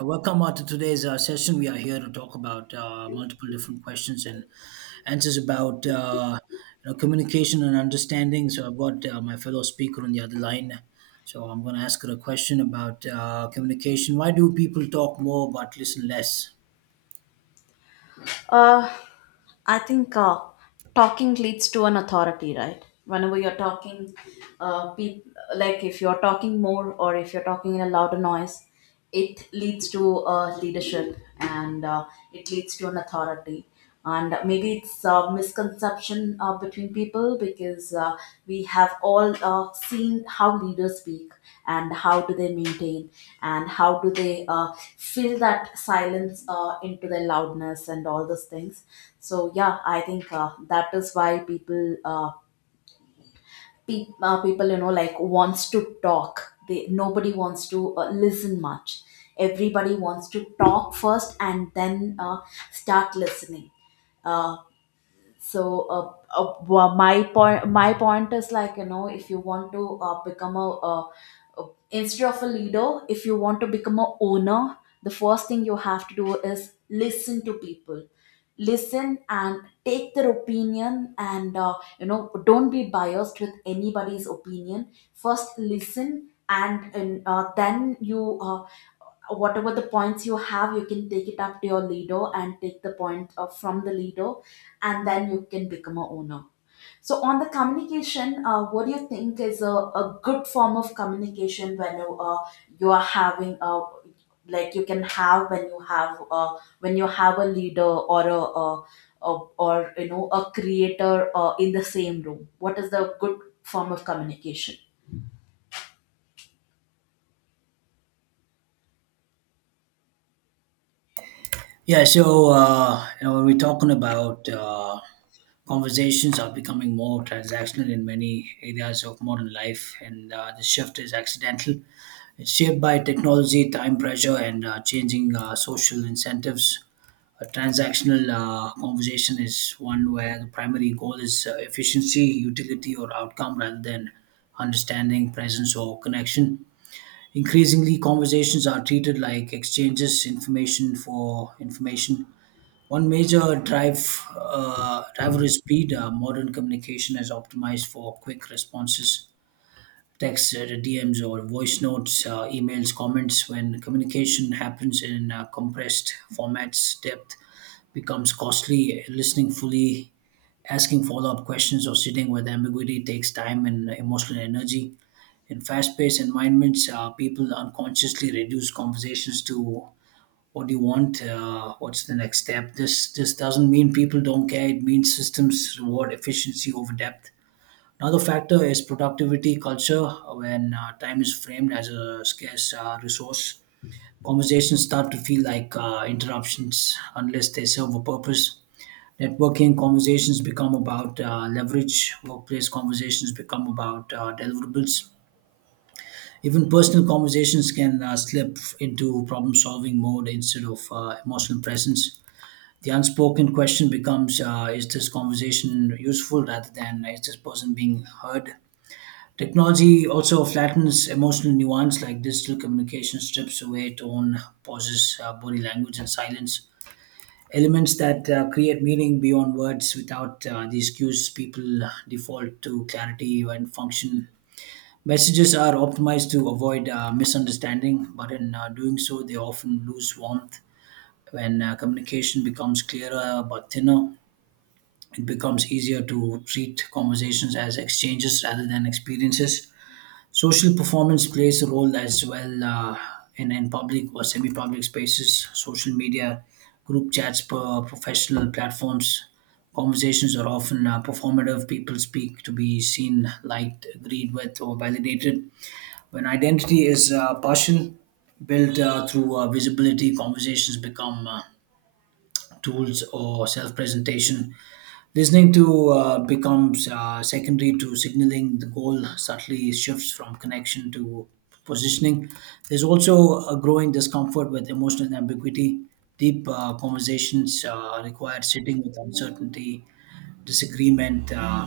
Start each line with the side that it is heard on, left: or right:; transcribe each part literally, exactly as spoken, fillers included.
right: Uh, Welcome uh, to today's uh, session. We are here to talk about uh, multiple different questions and answers about uh, you know, communication and understanding. So I've got uh, my fellow speaker on the other line. So I'm going to ask her a question about uh, communication. Why do people talk more but listen less?
left: Uh, I think uh, talking leads to an authority, right? Whenever you're talking, uh, pe- like if you're talking more or if you're talking in a louder noise, it leads to uh, leadership and uh, it leads to an authority. And maybe it's a misconception uh, between people because uh, we have all uh, seen how leaders speak and how do they maintain and how do they uh, fill that silence uh, into their loudness and all those things. So yeah, I think uh, that is why people uh, pe- uh, people you know like wants to talk. They nobody wants to uh, listen much. Everybody wants to talk first and then uh, start listening. Uh, so uh, uh, wha- my point my point is like, you know if you want to uh, become a uh, uh, instead of a leader, if you want to become a owner, the first thing you have to do is listen to people. Listen and take their opinion and uh, you know, don't be biased with anybody's opinion. First listen, and, and uh, then you, uh, whatever the points you have, you can take it up to your leader and take the point uh, from the leader, and then you can become a owner. So on the communication, uh, what do you think is a, a good form of communication when you, uh, you are having a, like you can have when you have uh, when you have a leader or a, a, a or you know, a creator uh, in the same room, what is the good form of communication?
right: Yeah, so uh, you know when we're talking about uh, conversations are becoming more transactional in many areas of modern life, and uh, the shift is accidental. It's shaped by technology, time pressure, and uh, changing uh, social incentives. A transactional uh, conversation is one where the primary goal is uh, efficiency, utility, or outcome rather than understanding, presence, or connection. Increasingly, conversations are treated like exchanges, information for information. One major drive, uh, Driver is speed. Uh, modern communication is optimized for quick responses texts, uh, D Ms, or voice notes, uh, emails, comments. When communication happens in uh, compressed formats, depth becomes costly. Listening fully, asking follow up questions, or sitting with ambiguity takes time and emotional energy. In fast paced environments, uh, people unconsciously reduce conversations to what do you want? Uh, what's the next step? This this doesn't mean people don't care. It means systems reward efficiency over depth. Another factor is productivity culture, when uh, time is framed as a scarce uh, resource. Conversations start to feel like uh, interruptions unless they serve a purpose. Networking conversations become about uh, leverage, workplace conversations become about uh, deliverables. Even personal conversations can uh, slip into problem solving mode instead of uh, emotional presence. The unspoken question becomes uh, is this conversation useful rather than uh, is this person being heard? Technology also flattens emotional nuance, like digital communication strips away tone, pauses, uh, body language, and silence. Elements that uh, create meaning beyond words. Without uh, these cues, people default to clarity and function. Messages are optimized to avoid uh, misunderstanding, but in uh, doing so, they often lose warmth. When uh, communication becomes clearer but thinner, it becomes easier to treat conversations as exchanges rather than experiences. Social performance plays a role as well, uh, in, in public or semi public spaces, social media, group chats, per professional platforms. Conversations are often uh, performative. People speak to be seen, liked, agreed with, or validated. When identity is uh, partial, built uh, through uh, visibility, conversations become uh, tools or self-presentation. Listening to uh, becomes uh, secondary to signaling, the goal subtly shifts from connection to positioning. There's also a growing discomfort with emotional ambiguity. Deep uh, conversations uh, require sitting with uncertainty, disagreement, uh,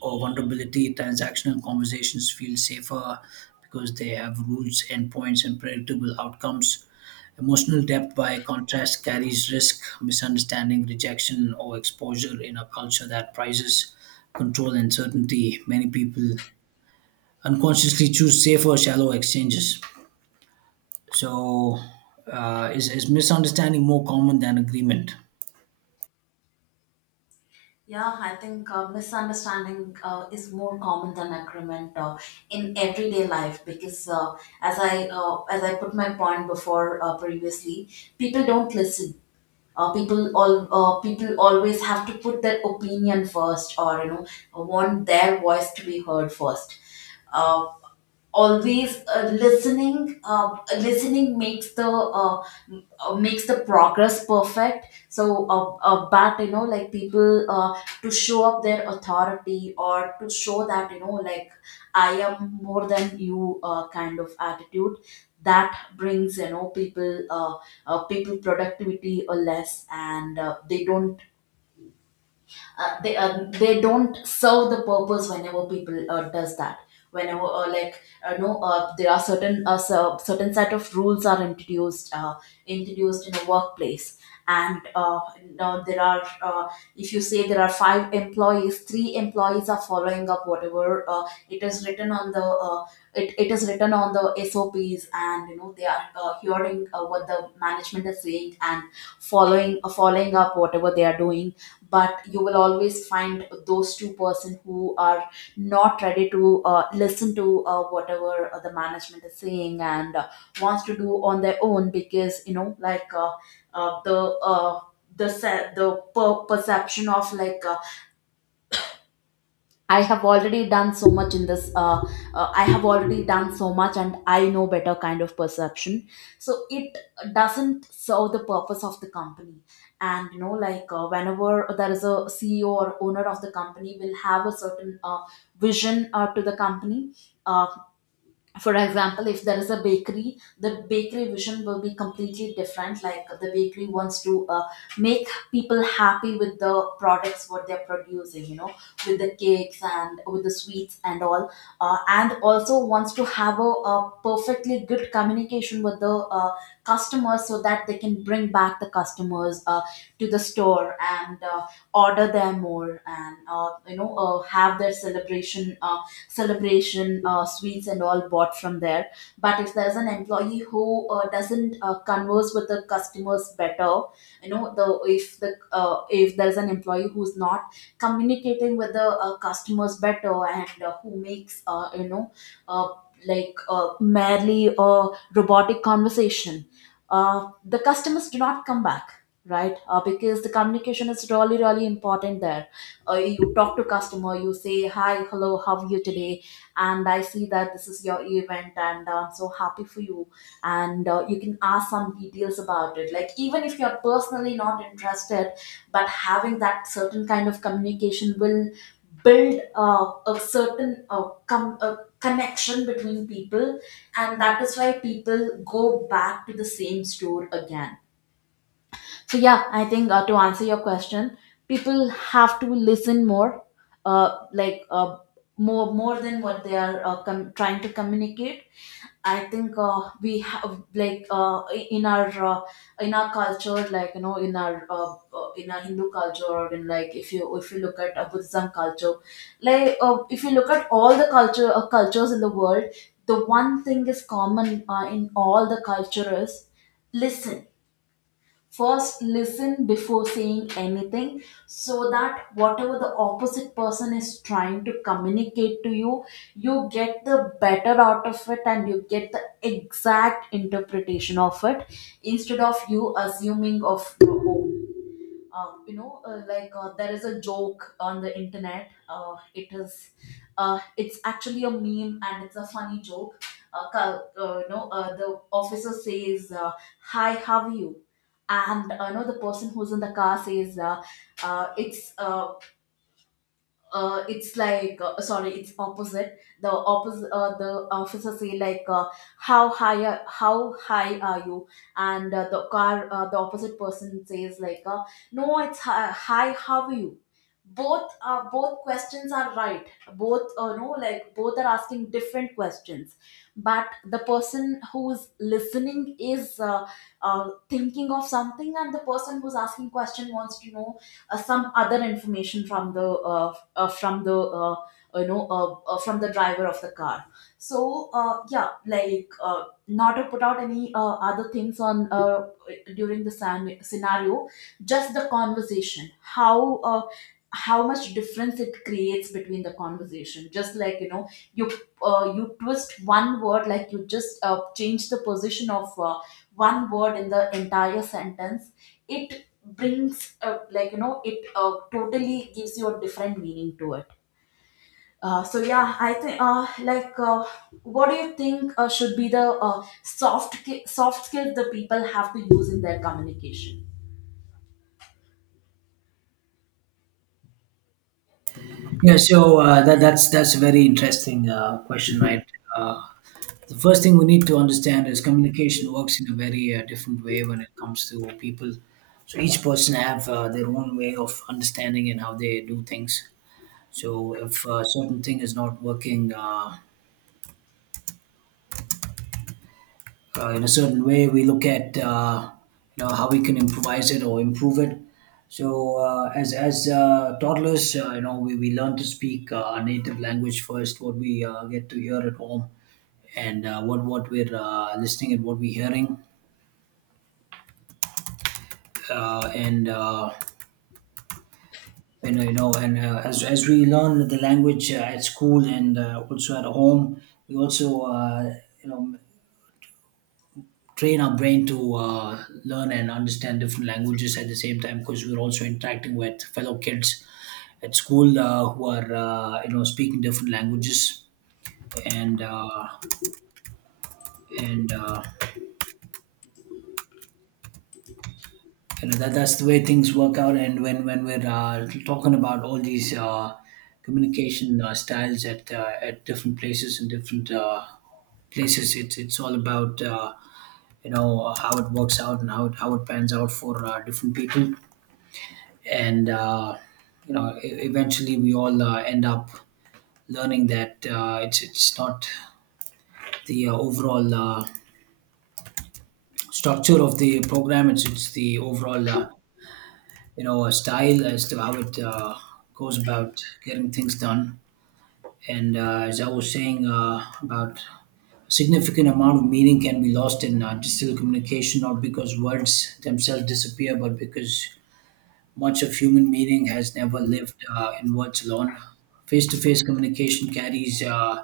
right: or vulnerability. Transactional conversations feel safer because they have rules, endpoints, and predictable outcomes. Emotional depth, by contrast, carries risk, misunderstanding, rejection, or exposure in a culture that prizes control and certainty. Many people unconsciously choose safer, shallow exchanges. So, uh, is, is misunderstanding more common than agreement?
left: Yeah, I think uh, misunderstanding uh, is more common than agreement uh, in everyday life, because uh, as I uh, as I put my point before uh, previously, people don't listen. Uh, people all uh, people always have to put their opinion first, or you know, want their voice to be heard first. Uh, always uh, listening uh, Listening makes the uh, m- uh, makes the progress perfect. So uh, uh, but you know, like people uh, to show up their authority, or to show that you know, like I am more than you uh, kind of attitude, that brings, you know, people uh, uh, people productivity or less, and uh, they don't uh, they uh, they don't serve the purpose whenever people uh, does that. Whenever uh, like uh, no uh, There are certain uh, cer- certain set of rules are introduced, uh, introduced in a workplace, and uh, now there are uh, if you say there are five employees, three employees are following up whatever uh, it is written on the, uh, it, it is written on the sops, and you know they are uh, hearing uh, what the management is saying and following uh, following up whatever they are doing. But you will always find those two person who are not ready to uh, listen to uh, whatever uh, the management is saying, and uh, wants to do on their own, because you know, like uh, uh, the uh, the se- the per- perception of like uh, I have already done so much in this. Uh, uh, I have already done so much, and I know better kind of perception. So it doesn't serve the purpose of the company. And you know, like uh, whenever there is a C E O or owner of the company will have a certain uh, vision uh, to the company. Uh, for example, if there is a bakery, the bakery vision will be completely different. Like the bakery wants to uh, make people happy with the products what they're producing, you know, with the cakes and with the sweets and all. Uh, and also wants to have a, a perfectly good communication with the uh, customers, so that they can bring back the customers uh, to the store and uh, order them more, and uh, you know uh, have their celebration uh, celebration, uh, sweets, and all bought from there. But if there's an employee who uh, doesn't uh, converse with the customers better, you know, the, if the, uh, if there's an employee who's not communicating with the uh, customers better, and uh, who makes uh, you know uh, like uh, merely a robotic conversation, uh, the customers do not come back, right? Uh, because the communication is really really important there. Uh, you talk to customer, you say hi, hello, how are you today, and I see that this is your event, and uh, so happy for you. And uh, you can ask some details about it, like even if you're personally not interested, but having that certain kind of communication will build uh, a certain uh, com- a connection between people, and that is why people go back to the same store again. So yeah, I think uh, to answer your question, people have to listen more, uh, like uh, more more than what they are uh, com- trying to communicate. I think uh, we have like uh, in our uh, in our culture, like, you know, in our uh, uh, in our Hindu culture, or, in like, if you, if you look at uh, Buddhism culture, like uh, if you look at all the culture uh, cultures in the world, the one thing is common uh, in all the cultures. Listen. First listen before saying anything, so that whatever the opposite person is trying to communicate to you, you get the better out of it, and you get the exact interpretation of it, instead of you assuming of your own. Uh, you know uh, like uh, there is a joke on the internet. Uh, it is uh, it's actually a meme, and it's a funny joke. Uh, ca- uh, you know uh, the officer says, uh, hi, how are you? And uh, you know, the person who's in the car says, uh, uh, it's uh, uh, it's like uh, sorry, it's opposite, the opposite, uh, the officer say like, uh, how high are, how high are you? And uh, the car uh, the opposite person says like, uh, no, it's hi, hi, how are you? Both uh, both questions are right. both uh, no like Both are asking different questions, but the person who's listening is uh, uh, thinking of something, and the person who's asking question wants to know uh, some other information from the, uh, uh, from the uh, you know uh, uh, from the driver of the car. So uh, yeah, like, uh, not to put out any uh, other things on uh, during the san- scenario. Just the conversation, how uh, how much difference it creates between the conversation. Just like, you know, you, uh, you twist one word, like you just uh, change the position of uh, one word in the entire sentence, it brings up, like you know, it uh, totally gives you a different meaning to it. Uh, so yeah, I think uh, like uh, what do you think uh, should be the uh, soft ki- soft skills the people have to use in their communication?
right: Yeah, so uh, that, that's that's a very interesting uh, question, right? Uh, The first thing we need to understand is communication works in a very uh, different way when it comes to people. So each person have uh, their own way of understanding and how they do things. So if a certain thing is not working uh, uh, in a certain way, we look at uh, you know how we can improvise it or improve it. So uh, as as uh, toddlers, uh, you know we, we learn to speak uh, our native language first. What we uh, get to hear at home and uh, what what we're uh, listening and what we're hearing, uh, and uh, and uh, you know and uh, as, as we learn the language uh, at school and uh, also at home, we also uh, you know train our brain to uh, learn and understand different languages at the same time because we're also interacting with fellow kids at school uh, who are uh, you know speaking different languages, and uh, and uh, you know that that's the way things work out. And when when we're uh, talking about all these uh, communication uh, styles at uh, at different places and different uh, places, it's it's all about uh, you know how it works out and how it, how it pans out for uh, different people. And uh, you know, e- eventually we all uh, end up learning that uh, it's it's not the uh, overall uh, structure of the program, it's it's the overall uh, you know a style as to how it uh, goes about getting things done. And uh, as I was saying uh, about significant amount of meaning can be lost in uh, digital communication, not because words themselves disappear but because much of human meaning has never lived uh, in words alone. Face-to-face communication carries uh,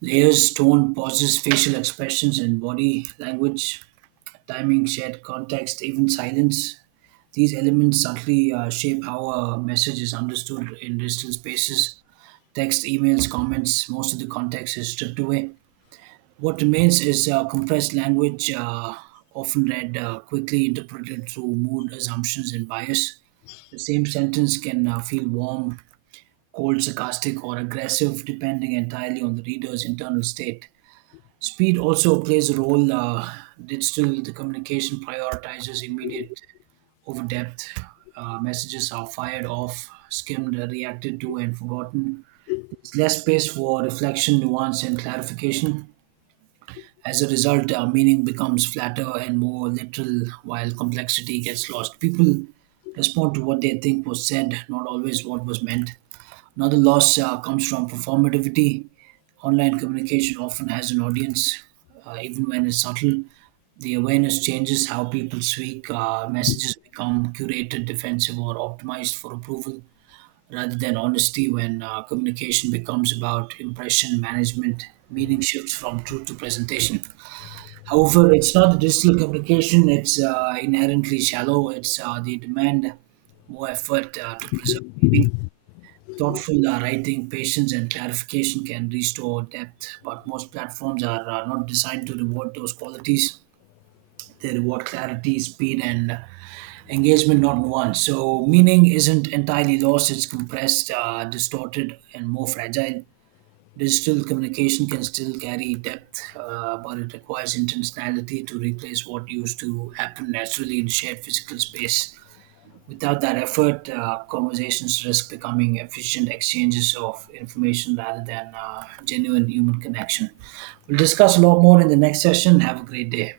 right: layers, tone, pauses, facial expressions and body language, timing, shared context, even silence. These elements subtly uh, shape how a message is understood in digital spaces. Text, emails, comments, most of the context is stripped away. What remains is uh, compressed language, uh, often read uh, quickly, interpreted through mood assumptions and bias. The same sentence can uh, feel warm, cold, sarcastic, or aggressive, depending entirely on the reader's internal state. Speed also plays a role. Uh, digital the communication prioritizes immediate over depth. Uh, messages are fired off, skimmed, reacted to, and forgotten. There's less space for reflection, nuance, and clarification. As a result, uh, meaning becomes flatter and more literal, while complexity gets lost. People respond to what they think was said, not always what was meant. Another loss uh, comes from performativity. Online communication often has an audience, uh, even when it's subtle. The awareness changes how people speak. Uh, messages become curated, defensive, or optimized for approval rather than honesty. When uh, communication becomes about impression management, meaning shifts from truth to presentation. However, it's not the digital communication, it's uh, inherently shallow. It's uh, they demand more effort uh, to preserve meaning. Thoughtful uh, writing, patience, and clarification can restore depth, but most platforms are uh, not designed to reward those qualities. They reward clarity, speed, and engagement, not nuance. So, meaning isn't entirely lost, it's compressed, uh, distorted, and more fragile. Digital communication can still carry depth, uh, but it requires intentionality to replace what used to happen naturally in shared physical space. Without that effort, uh, conversations risk becoming efficient exchanges of information rather than uh, genuine human connection. We'll discuss a lot more in the next session. Have a great day.